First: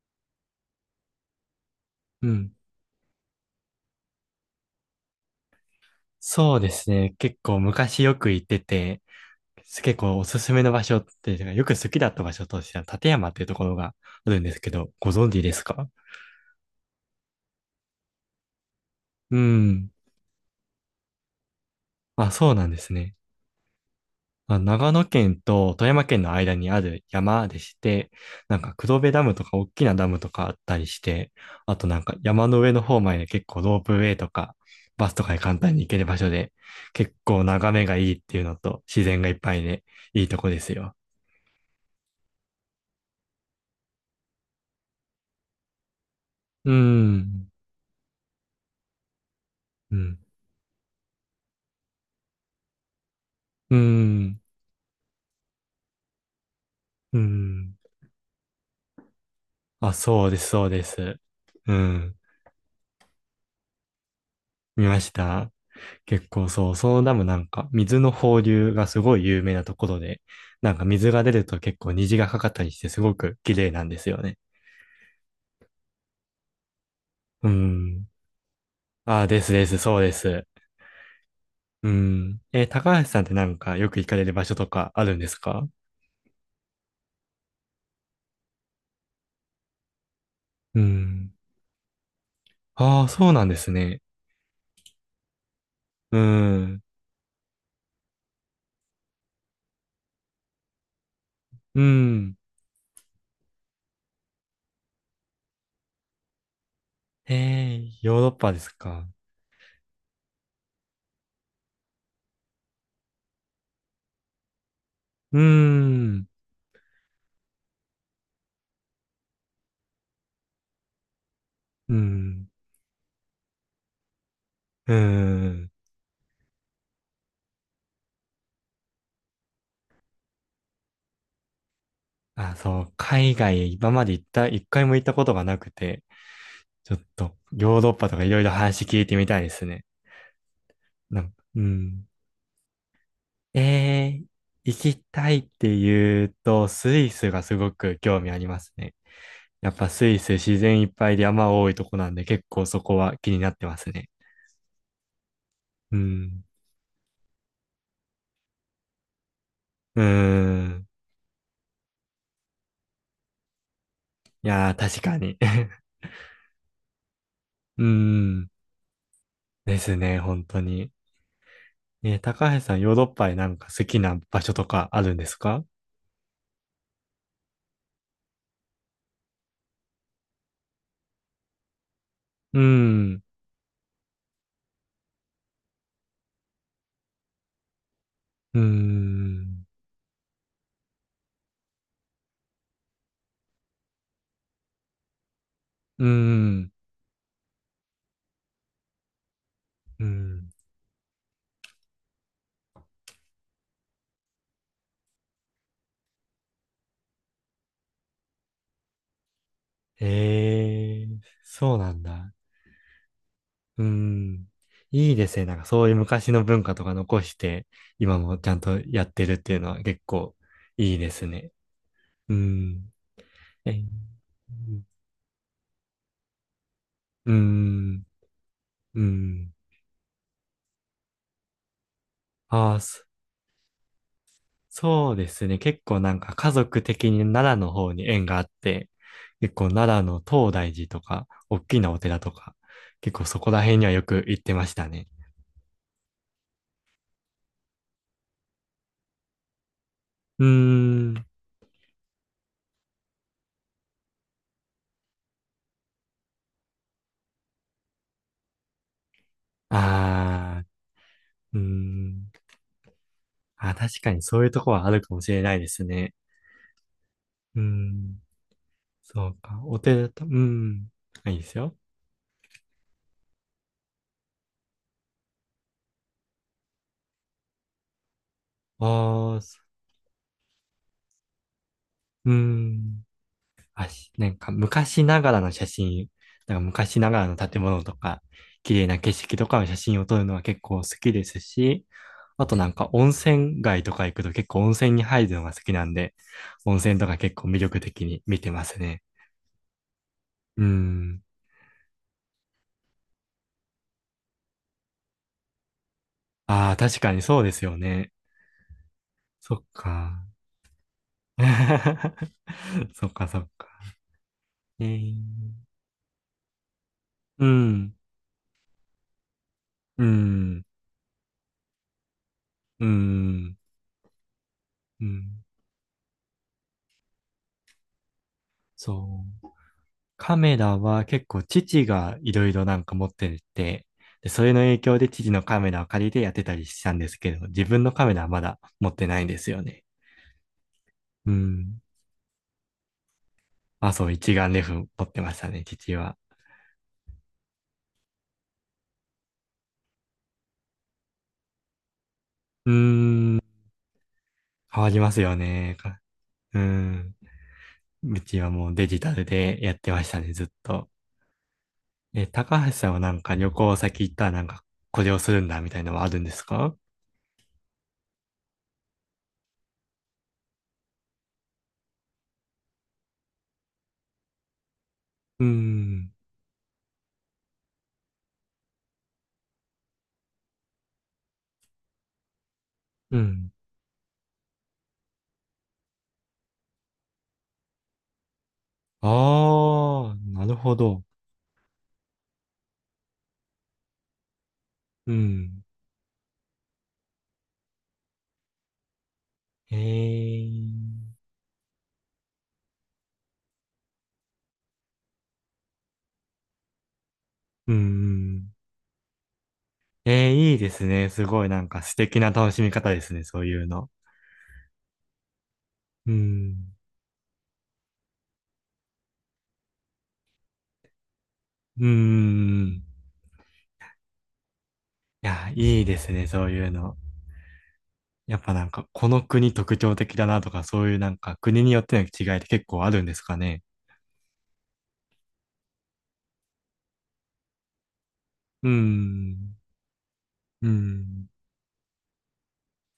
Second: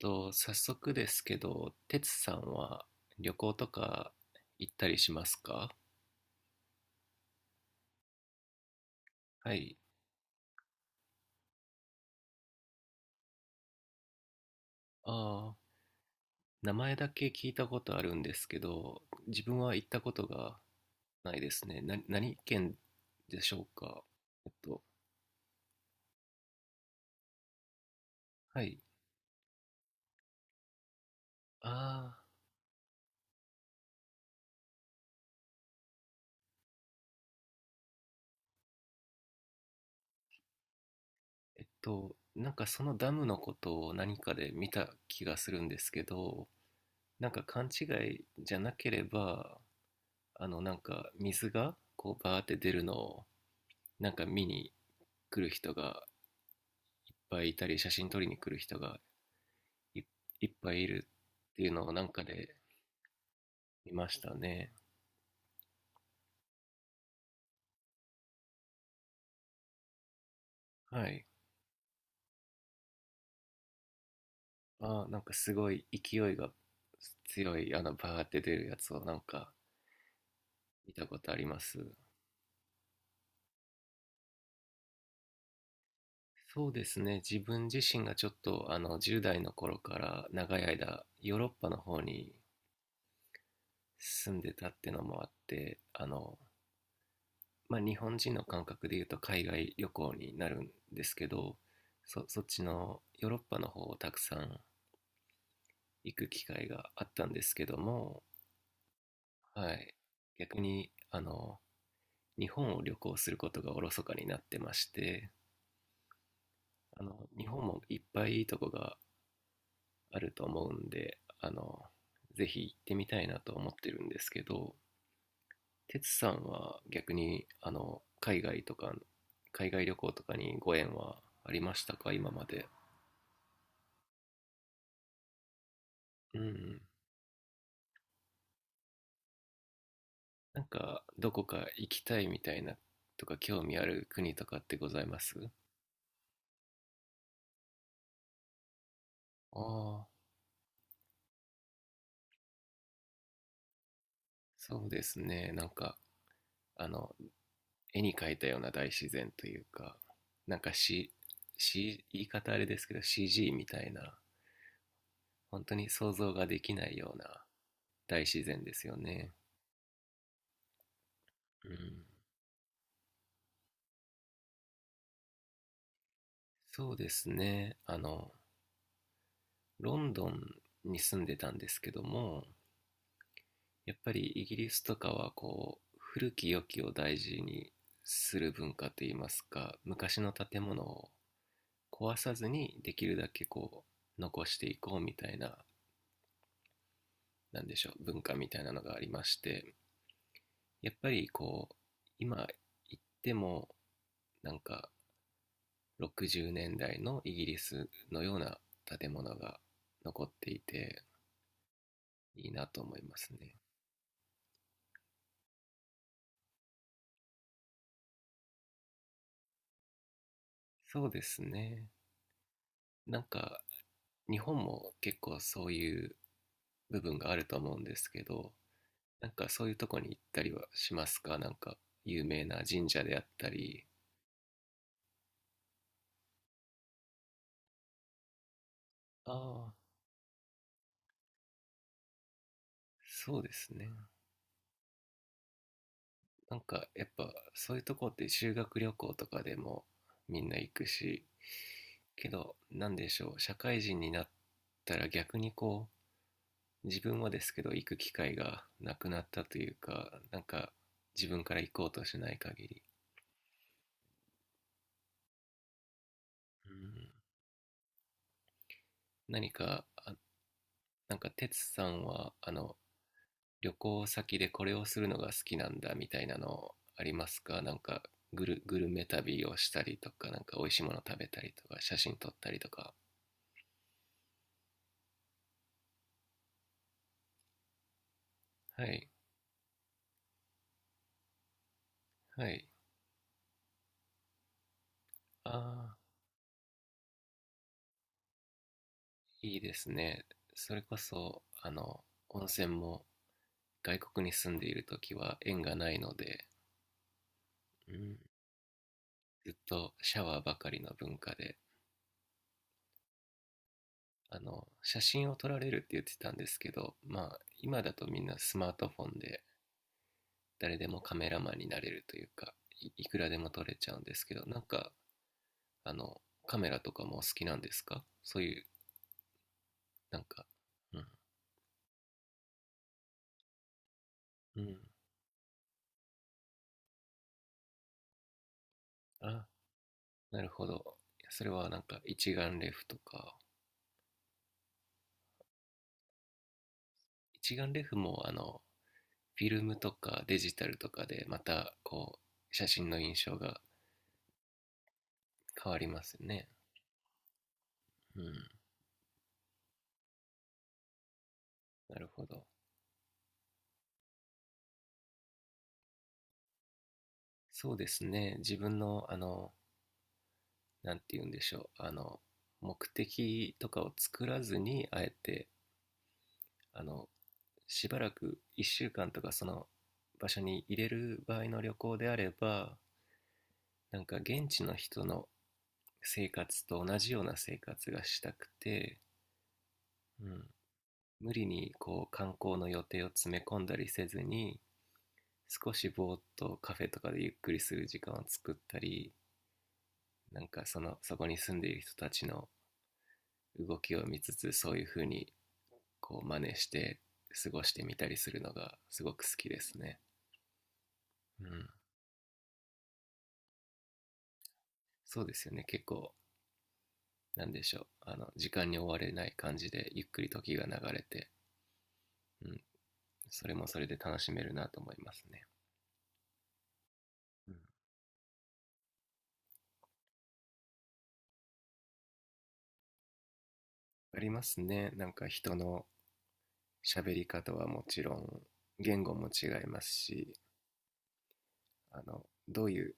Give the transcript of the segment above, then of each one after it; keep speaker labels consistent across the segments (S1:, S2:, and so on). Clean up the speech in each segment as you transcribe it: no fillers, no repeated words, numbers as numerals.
S1: と、早速ですけど、てつ
S2: う
S1: さん
S2: ん。
S1: は旅行とか行ったりしますか？
S2: そうですね。結構昔よく行ってて、
S1: はい。
S2: 結構おすすめの場所っていうか、よく好きだった場所としては、立山っていうところがあるんですけど、ご存知で
S1: ああ、
S2: すか？
S1: 名前だけ聞いたことあるんですけど、
S2: う
S1: 自分は行っ
S2: ん。
S1: たことがないですね。な、
S2: あ、
S1: 何
S2: そうなん
S1: 県
S2: ですね。
S1: でしょうか？えっ
S2: まあ、
S1: と、
S2: 長野県と富山県の間にある山でして、なん
S1: は
S2: か
S1: い。
S2: 黒部ダムとか大きなダムとかあったりして、
S1: あ
S2: あとなんか
S1: あ、
S2: 山の上の方まで結構ロープウェイとか、バスとかで簡単に行ける場所で、結構眺めがいいっていうのと、自然がいっぱいで、いいとこですよ。
S1: なんかそのダムのことを何かで見た気がするんですけど、
S2: う
S1: なんか
S2: ん。
S1: 勘違いじゃなければ、
S2: うん。
S1: なんか水がこうバーって出るのを
S2: う
S1: なんか
S2: ん。
S1: 見に来る人がいっ
S2: う
S1: ぱいいた
S2: ん。
S1: り、写真撮りに来る人が
S2: あ、
S1: い、
S2: そうで
S1: い
S2: す、
S1: っ
S2: そう
S1: ぱい
S2: で
S1: いる
S2: す。
S1: っていう
S2: う
S1: のをなん
S2: ん。
S1: かで見ましたね。
S2: 見ました。結構そう、そのダムなんか、水の放流がすごい有名なところで、なんか
S1: は
S2: 水が
S1: い。
S2: 出ると結構虹がかかったりして、すごく綺麗なんですよね。
S1: あ、なんかすごい勢いが
S2: う
S1: 強い、
S2: ん。
S1: バーって出るやつをなん
S2: あ、で
S1: か
S2: すです、そうです。
S1: 見たことありま
S2: う
S1: す。
S2: ん。高橋さんってなんかよく行かれる場所とかあるんですか？
S1: そうですね。自分自身がちょっと、10代の頃から長い
S2: う
S1: 間、
S2: ん。
S1: ヨーロッパの方に
S2: ああ、そうなんですね。
S1: 住んでたってのもあって、
S2: うん。
S1: まあ、日本人の感覚で言うと海外旅行になるんですけど、
S2: う
S1: そ、
S2: ん。
S1: そっちのヨーロッパの方をたくさん行く機会があったんですけど
S2: ヨー
S1: も、
S2: ロッパですか？
S1: はい、逆にあの日本を旅行することがおろそかになってまして、
S2: うん。
S1: あの日本もいっぱいいいとこがあると思うんで、あの
S2: う
S1: ぜ
S2: ん。
S1: ひ行ってみたいなと思ってるんですけど、
S2: うーん。
S1: 哲さんは逆にあの海外とか海外旅行とかにご縁はありましたか、今ま
S2: あ、
S1: で？
S2: そう、海外今まで行った、一回も行ったことがなくて、
S1: うん。
S2: ちょっとヨーロッパとかいろいろ話聞いてみたいですね。
S1: なんか
S2: なん
S1: どこ
S2: か、う
S1: か行き
S2: ん。
S1: たいみたいなとか、興味ある
S2: えー、
S1: 国とかって
S2: 行
S1: ござ
S2: き
S1: いま
S2: た
S1: す？
S2: いって言うと、スイスがすごく興味ありますね。やっぱス
S1: あ
S2: イ
S1: あ、
S2: ス自然いっぱいで山多いとこなんで結構そこは気になってますね。
S1: そうですね。なんか、
S2: うん。
S1: あの、絵に描いたような大自然というか、
S2: うー
S1: なんか、
S2: ん。
S1: C、C、言い方あれですけど CG みたいな、
S2: いやー、確かに。
S1: 本当 に想像ができないような
S2: うー
S1: 大自
S2: ん。
S1: 然ですよね。
S2: ですね、本当に。
S1: うん。
S2: 高橋さん、ヨーロッパでなんか好きな場所とかあるんですか？
S1: そうですね。ロンドンに住んでたんですけども、
S2: うん、
S1: やっぱりイギリスとかはこう、古き良きを大事にする
S2: う
S1: 文化といいます
S2: ん、
S1: か、昔の建物を壊さずにできるだけこう、残していこうみたいな、
S2: うん、
S1: なんでしょう、文化みたいなのがありまして、
S2: うん。
S1: やっぱりこう、今行っても、なんか60年代のイギリスのような建物が残っていて、
S2: ええ、そうなんだ。
S1: いいなと思いますね。
S2: うん。いいですね。なんかそういう昔の文化とか残して、今もちゃんとやってるっていうのは結構いい
S1: そう
S2: で
S1: で
S2: す
S1: す
S2: ね。
S1: ね。
S2: うん。
S1: なんか、
S2: え、
S1: 日本も結構そういう部分が
S2: う
S1: あると思うんで
S2: ん、
S1: すけど、
S2: うん。う
S1: なんか
S2: ん。
S1: そういうとこに行ったりはしますか、なんか有名な
S2: ああ、
S1: 神社であったり。
S2: そうですね。結構なんか家族的に奈良の方に縁があって、
S1: あ
S2: 結構
S1: あ、
S2: 奈良の東大寺とか、大きなお寺とか、結構
S1: そ
S2: そ
S1: う
S2: こ
S1: で
S2: ら
S1: す
S2: 辺に
S1: ね。
S2: はよく行ってましたね。
S1: なんかやっぱそういうとこって修学旅行とかでもみ
S2: う
S1: んな行く
S2: ー
S1: し、
S2: ん。
S1: けどなんでしょう、社会人になったら逆にこう、自分はですけど行く機会がなくなったというか、なん
S2: あ
S1: か自分か
S2: ー、
S1: ら
S2: うー
S1: 行こうとし
S2: ん。
S1: ない限り、
S2: あ、確かにそういうとこはあるかもしれないですね。
S1: うん、
S2: うーん。そう
S1: 何
S2: か。お
S1: か
S2: 寺
S1: あ、
S2: と、うーん。
S1: なんか
S2: あ、いいです
S1: 哲
S2: よ。
S1: さんはあの旅行先でこれをするのが好きなんだみたいなのありますか、なんかグルグ
S2: あ
S1: ルメ旅を
S2: ー、
S1: したりとか、なんか美味しいもの食べたりとか写真撮
S2: うー
S1: ったりとか。
S2: ん。なんか昔ながらの写真、なんか昔ながらの建物とか、綺
S1: は
S2: 麗な
S1: い。
S2: 景色とかの写真を撮るのは結構好きですし、あ
S1: は
S2: と
S1: い。
S2: なんか温泉街とか行くと結構温泉に入るのが好きなん
S1: ああ、
S2: で、温泉とか結構魅力的に見てますね。
S1: いいですね。
S2: うー
S1: それこ
S2: ん。
S1: そ、温泉も外国に住んでいるときは縁がないので、
S2: ああ、確かにそうですよ
S1: う
S2: ね。
S1: ん、ずっ
S2: そっ
S1: とシャ
S2: か。
S1: ワーばかりの文化で、
S2: そっかそっか。え
S1: 写
S2: ー、
S1: 真を撮られるって言ってたんですけど、まあ、
S2: う
S1: 今だ
S2: ん、
S1: とみんなスマートフォンで
S2: うん、
S1: 誰でもカメラマンになれるというか、
S2: う
S1: い、いくらでも
S2: ん、
S1: 撮れちゃうんですけど、なんか、
S2: うん、
S1: あの、カメラとかもお好きなんですか、そういう、
S2: そう。
S1: なん
S2: カ
S1: か、
S2: メラ
S1: う
S2: は
S1: ん、
S2: 結構父がいろいろなんか持ってて、で、それ
S1: う
S2: の
S1: ん、
S2: 影響で父のカメラを借りてやってたりしたんですけど、自分のカメラはまだ持ってないんで
S1: あ、
S2: すよね。
S1: なるほど。
S2: う
S1: それはな
S2: ん。
S1: んか一眼レフとか、
S2: あ、そう、一眼レフ持ってましたね、父は。
S1: 一眼レフもあのフィルムとかデジタルとかでまたこう写
S2: うー
S1: 真の印象
S2: ん。
S1: が
S2: 変わりますよ
S1: 変
S2: ね。
S1: わり
S2: か、
S1: ますね。
S2: うん。
S1: う
S2: う
S1: ん、
S2: ちはもうデジタルでやってましたね、ずっと。
S1: なるほ
S2: え、
S1: ど。
S2: 高橋さんはなんか旅行先行ったらなんかこれをするんだみたいなのはあるんですか？
S1: そうですね。自分のあのなんて言うんでしょう。あの目的とかを作らずにあえ
S2: う
S1: て、
S2: ん。
S1: あのしばらく1週間とかその場所に入れる場合の旅行であれば、
S2: うん。
S1: なんか現地の人の生活と同じような生活がしたくて、
S2: ああ、
S1: う
S2: な
S1: ん、
S2: るほど。
S1: 無理にこう観光の予定を詰め込んだりせずに
S2: うん。
S1: 少しぼーっとカフェとかでゆっくりする時間を作ったり、
S2: へ
S1: なんかその
S2: え、
S1: そこに住んでいる人たちの動きを見つつそういう風にこう真似して過ごし
S2: うん、う
S1: てみたりする
S2: ん、
S1: のがすごく好きですね。
S2: いいですね。す
S1: う
S2: ごいな
S1: ん、
S2: んか素敵な楽しみ方ですね、そういうの。
S1: そうですよね、結
S2: う
S1: 構
S2: ん、
S1: なんでしょう、あの時間に追われない感じでゆっくり時が流れて、
S2: う
S1: うん、
S2: ん。い
S1: それもそれで楽しめるなと思いますね。
S2: や、いいですね、そういうの。
S1: うん、
S2: やっぱなんか、この国特徴的だなとか、そういうなんか国によっての違いって結構あるんですかね？
S1: ありますね。なんか人の喋り方はもちろん、
S2: う
S1: 言語も違
S2: ん、
S1: いますし、
S2: うん、
S1: あのどういう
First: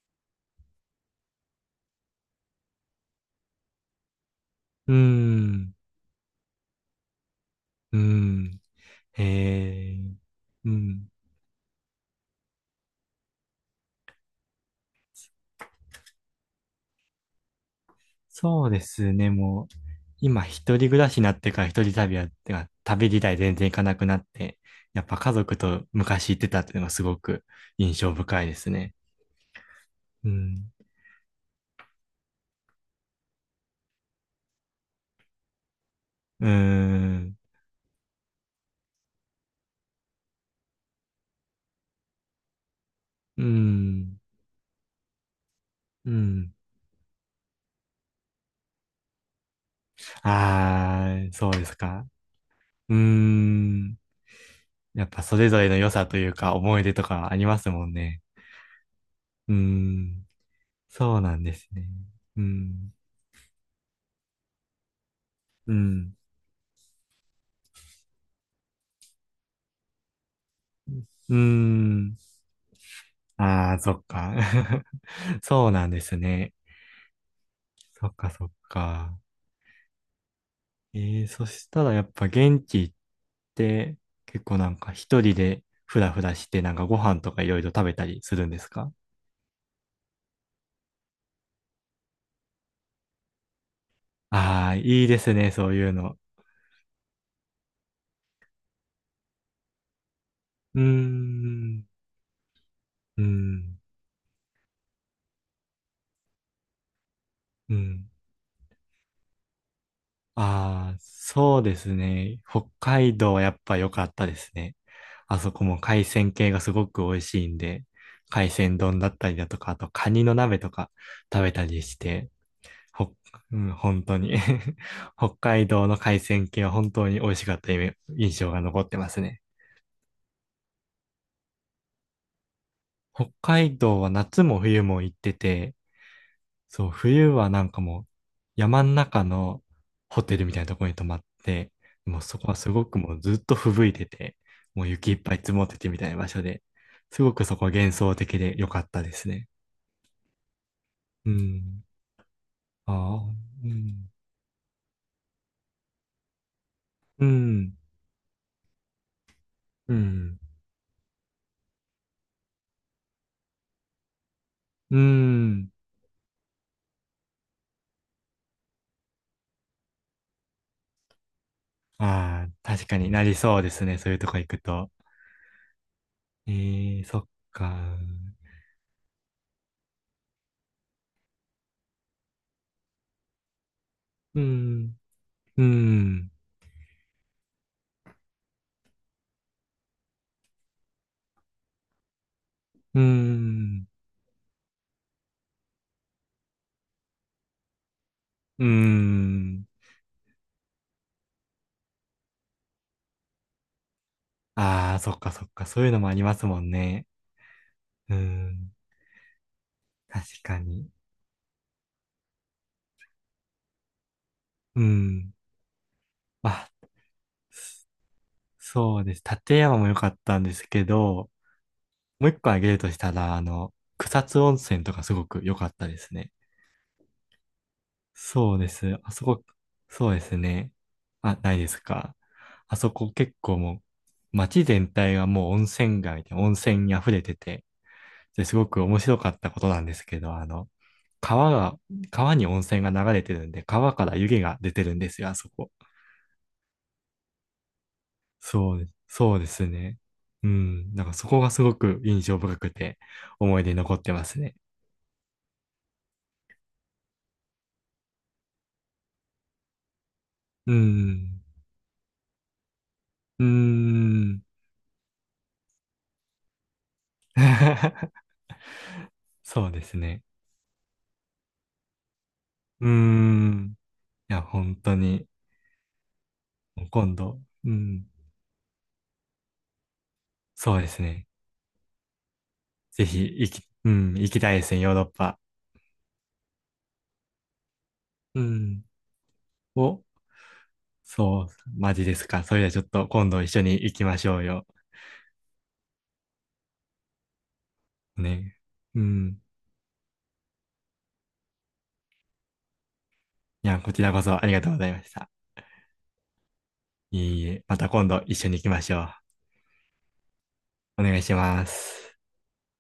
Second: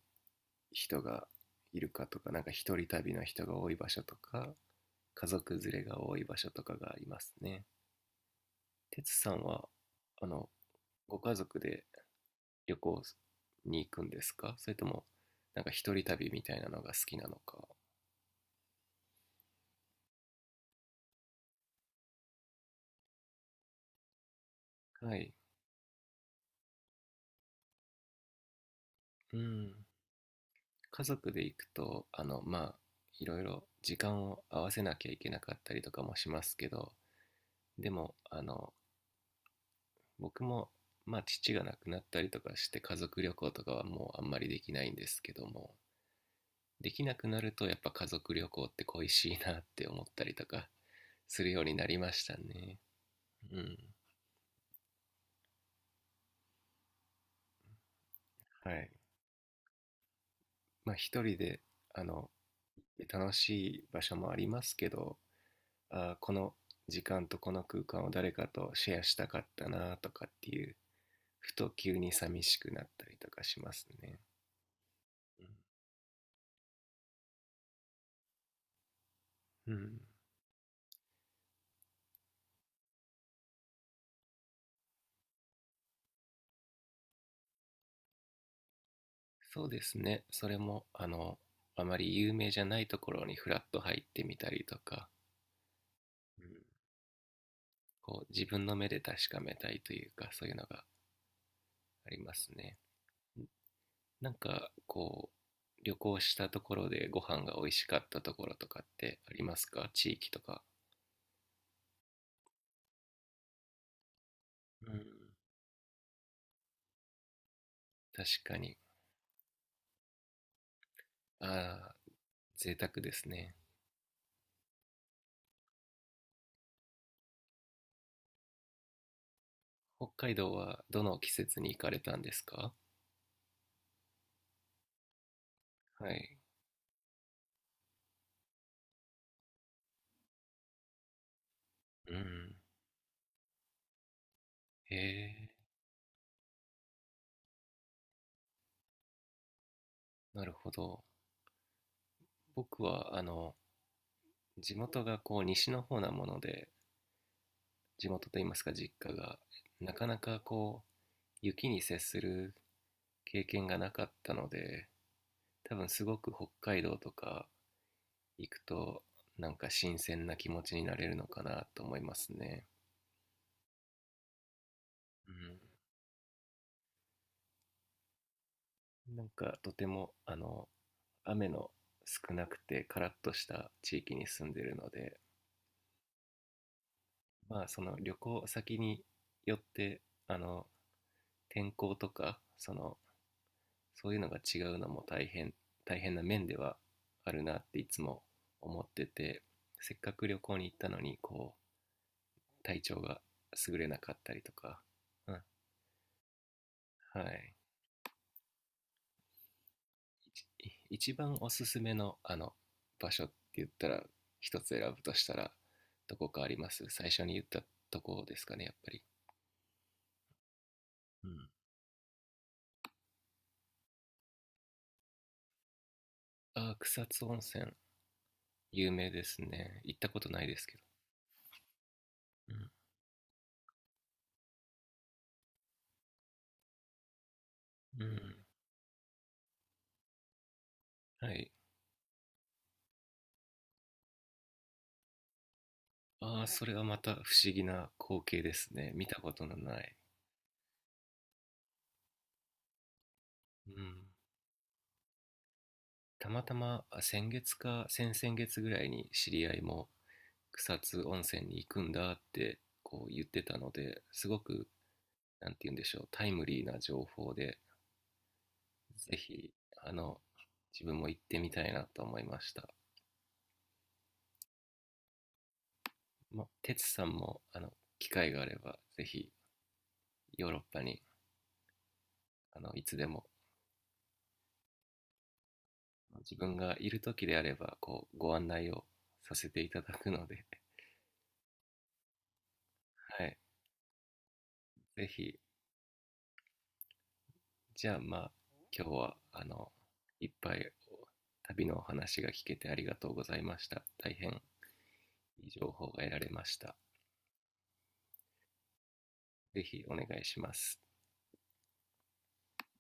S1: 人がいるかとか、なんか一人旅の人が多い場所とか
S2: う
S1: 家族
S2: ん。
S1: 連れが多い場所とかがありますね。
S2: うん。
S1: てつさんは
S2: へえ、
S1: あの
S2: うん。
S1: ご家族で旅行に行くんですか、それともなんか一人旅みたいなのが好きなのか。
S2: そうですね、もう、今一人暮らしになってから一人旅は、てか旅自体全然行かなくなって、やっ
S1: は
S2: ぱ家
S1: い。
S2: 族と昔行ってたっていうのがすごく印象深いですね。
S1: うん。
S2: うん。
S1: 家族で行くとあのまあいろいろ時間を合わせなきゃいけなかったりとかもしま
S2: うー
S1: すけど、
S2: ん。
S1: でもあの僕も、まあ、父が亡くなったりとかして家族旅
S2: うー
S1: 行とかはも
S2: ん。
S1: うあんまりできないんですけども、
S2: うん。
S1: できなくなるとやっぱ家族旅行って恋しいなって思ったりとか
S2: あー、
S1: する
S2: そう
S1: よう
S2: で
S1: に
S2: す
S1: なり
S2: か。
S1: ましたね。
S2: うー
S1: うん。
S2: ん。やっぱそれぞれの良さというか思い出とかありますもんね。
S1: はい。
S2: うーん。
S1: まあ
S2: そう
S1: 一
S2: な
S1: 人
S2: んで
S1: で、
S2: すね。
S1: あの
S2: うん。
S1: 楽しい場所もありますけど、
S2: う
S1: あ、
S2: ん。
S1: この時間とこの空間を誰かとシェアしたかったなとかっていう、
S2: うー
S1: ふと急に
S2: ん。
S1: 寂しくなったりとかしま
S2: あー、
S1: す
S2: そっ
S1: ね。
S2: か。そうなんですね。そっかそっか。
S1: うん、
S2: えー、そしたらやっぱ現地行って結構なんか一人でふらふらしてなんかご飯とかいろいろ食べたりするんですか？
S1: そうですね。それも、あまり有名じゃないところにフラッと入ってみたり
S2: ああ
S1: と
S2: ー、いい
S1: か、
S2: ですね、そういうの。
S1: うん、こう自分の目で確かめたいというか、そういうの
S2: うー
S1: が
S2: ん、
S1: ありますね。
S2: うん、
S1: なんか、こう、旅行したところでご飯が美味
S2: う
S1: しかっ
S2: ん。
S1: たところとかってありますか、地域とか。
S2: ああ、そうですね。北海道はやっぱ良かったですね。
S1: うん、
S2: あそこも海鮮系がすごく美味しいんで、
S1: 確
S2: 海
S1: かに。
S2: 鮮丼だったりだとか、あとカニの鍋とか食べたり
S1: ああ、
S2: して、
S1: 贅沢で
S2: ほ、
S1: すね。
S2: うん、本当に。 北海道の海鮮系は本当に美味しかった印象が残ってますね。
S1: 北海道はどの季節に行かれたんですか？
S2: 北海道は夏も冬も行ってて、
S1: はい。
S2: そう、冬はなんかもう山ん中のホテルみたいなところに泊まって、
S1: う
S2: もうそこ
S1: ん。
S2: はすごくもうずっと吹雪いてて、もう
S1: へ
S2: 雪いっぱい
S1: え、
S2: 積もっててみたいな場所で、すごくそこは幻想的で良かったですね。
S1: なるほど。
S2: うん。
S1: 僕
S2: あ
S1: は、
S2: あ、うん。
S1: 地元がこう西の方なもので、
S2: うん。
S1: 地元といいますか実家が
S2: う
S1: なかな
S2: ん。
S1: かこう雪に接する経験がなかったので、
S2: うん。
S1: 多分すごく北海道とか行くとなんか新鮮な気持ちになれるのかなと思います
S2: ああ、
S1: ね。
S2: 確かになりそうですね、そういうとこ行くと。
S1: う
S2: ええ、そっか。
S1: ん、なんかとてもあの雨の少なくてカラッとした地域に
S2: う
S1: 住んでるの
S2: ん、
S1: で、
S2: うん、
S1: まあその旅行先によってあの天候とかその
S2: うん、
S1: そういうのが違うのも大変、大変な面ではあるなっていつも
S2: う
S1: 思ってて、
S2: ん。
S1: せっかく旅行に行ったのにこう体調が優れなかったりとか、
S2: ああ、そっか
S1: うん、は
S2: そっか。そういうのもありますもんね。
S1: い。
S2: うん、確かに。
S1: 一番おすすめのあの場所って言ったら、一つ選
S2: う
S1: ぶとし
S2: ん。
S1: たらどこかありま
S2: あ、
S1: す？最初に言ったとこですかね、やっぱ
S2: そ
S1: り。
S2: うです。立山も良かったんですけ
S1: う
S2: ど、
S1: ん。
S2: もう一個挙げるとしたら、あの、草津温泉とかすごく良かったですね。
S1: あ、草津温泉、
S2: そうで
S1: 有
S2: す。
S1: 名
S2: あ
S1: で
S2: そ
S1: す
S2: こ、
S1: ね、行った
S2: そう
S1: こ
S2: で
S1: と
S2: す
S1: ないです
S2: ね。
S1: け
S2: あ、ないですか。あ
S1: ど。
S2: そこ結構もう、街全体がもう温泉街で温泉に溢れてて、
S1: うん、うん、
S2: ですごく面白かったことなんですけど、あの、
S1: はい。
S2: 川が、川に温泉が流れてるんで、川から湯気が出てるんですよ、あそこ。
S1: ああ、それはまた不思議な光景です
S2: そうで
S1: ね。
S2: す、
S1: 見たこ
S2: そう
S1: と
S2: で
S1: の
S2: す
S1: ない。
S2: ね。うん、なんかそこがすごく印象深くて、思い
S1: う
S2: 出に残っ
S1: ん。
S2: てますね。
S1: たまたま、あ先月か先々月ぐらいに知り合いも
S2: う
S1: 草津温
S2: ん、
S1: 泉に行くんだってこう言っ
S2: う
S1: て
S2: ー
S1: たので、すご
S2: ん。
S1: く、なんて言うんでしょう、タイムリーな情報で、ぜひ、
S2: そうで
S1: あ
S2: す
S1: の、
S2: ね。
S1: 自分も行ってみたいなと思いました。
S2: うーん。いや、本当に、
S1: まあ、
S2: もう
S1: 哲さん
S2: 今
S1: も、
S2: 度、うん、
S1: 機会があれば、ぜひ、ヨーロッ
S2: そう
S1: パ
S2: で
S1: に、
S2: すね。
S1: いつ
S2: ぜ
S1: で
S2: ひ、
S1: も、
S2: 行き、うん、行きたいですね、ヨーロッパ。
S1: ま自分がいる時であれば、こう、ご
S2: う
S1: 案内を
S2: ん、
S1: させていただ
S2: お、
S1: くので、
S2: そう、マジですか？それではちょっと
S1: は
S2: 今
S1: い。
S2: 度一緒に行きましょうよ。
S1: ぜひ、じゃあまあ、
S2: ね。
S1: 今日
S2: う
S1: は、
S2: ん。
S1: いっぱい旅のお話が聞けてありがとうございまし
S2: いや、
S1: た。
S2: こちら
S1: 大
S2: こそ
S1: 変
S2: ありがとうございました。
S1: いい情報が得られました。
S2: いえいえ、また今度一緒に行きましょ
S1: ぜひお願いします。
S2: う。お願いします。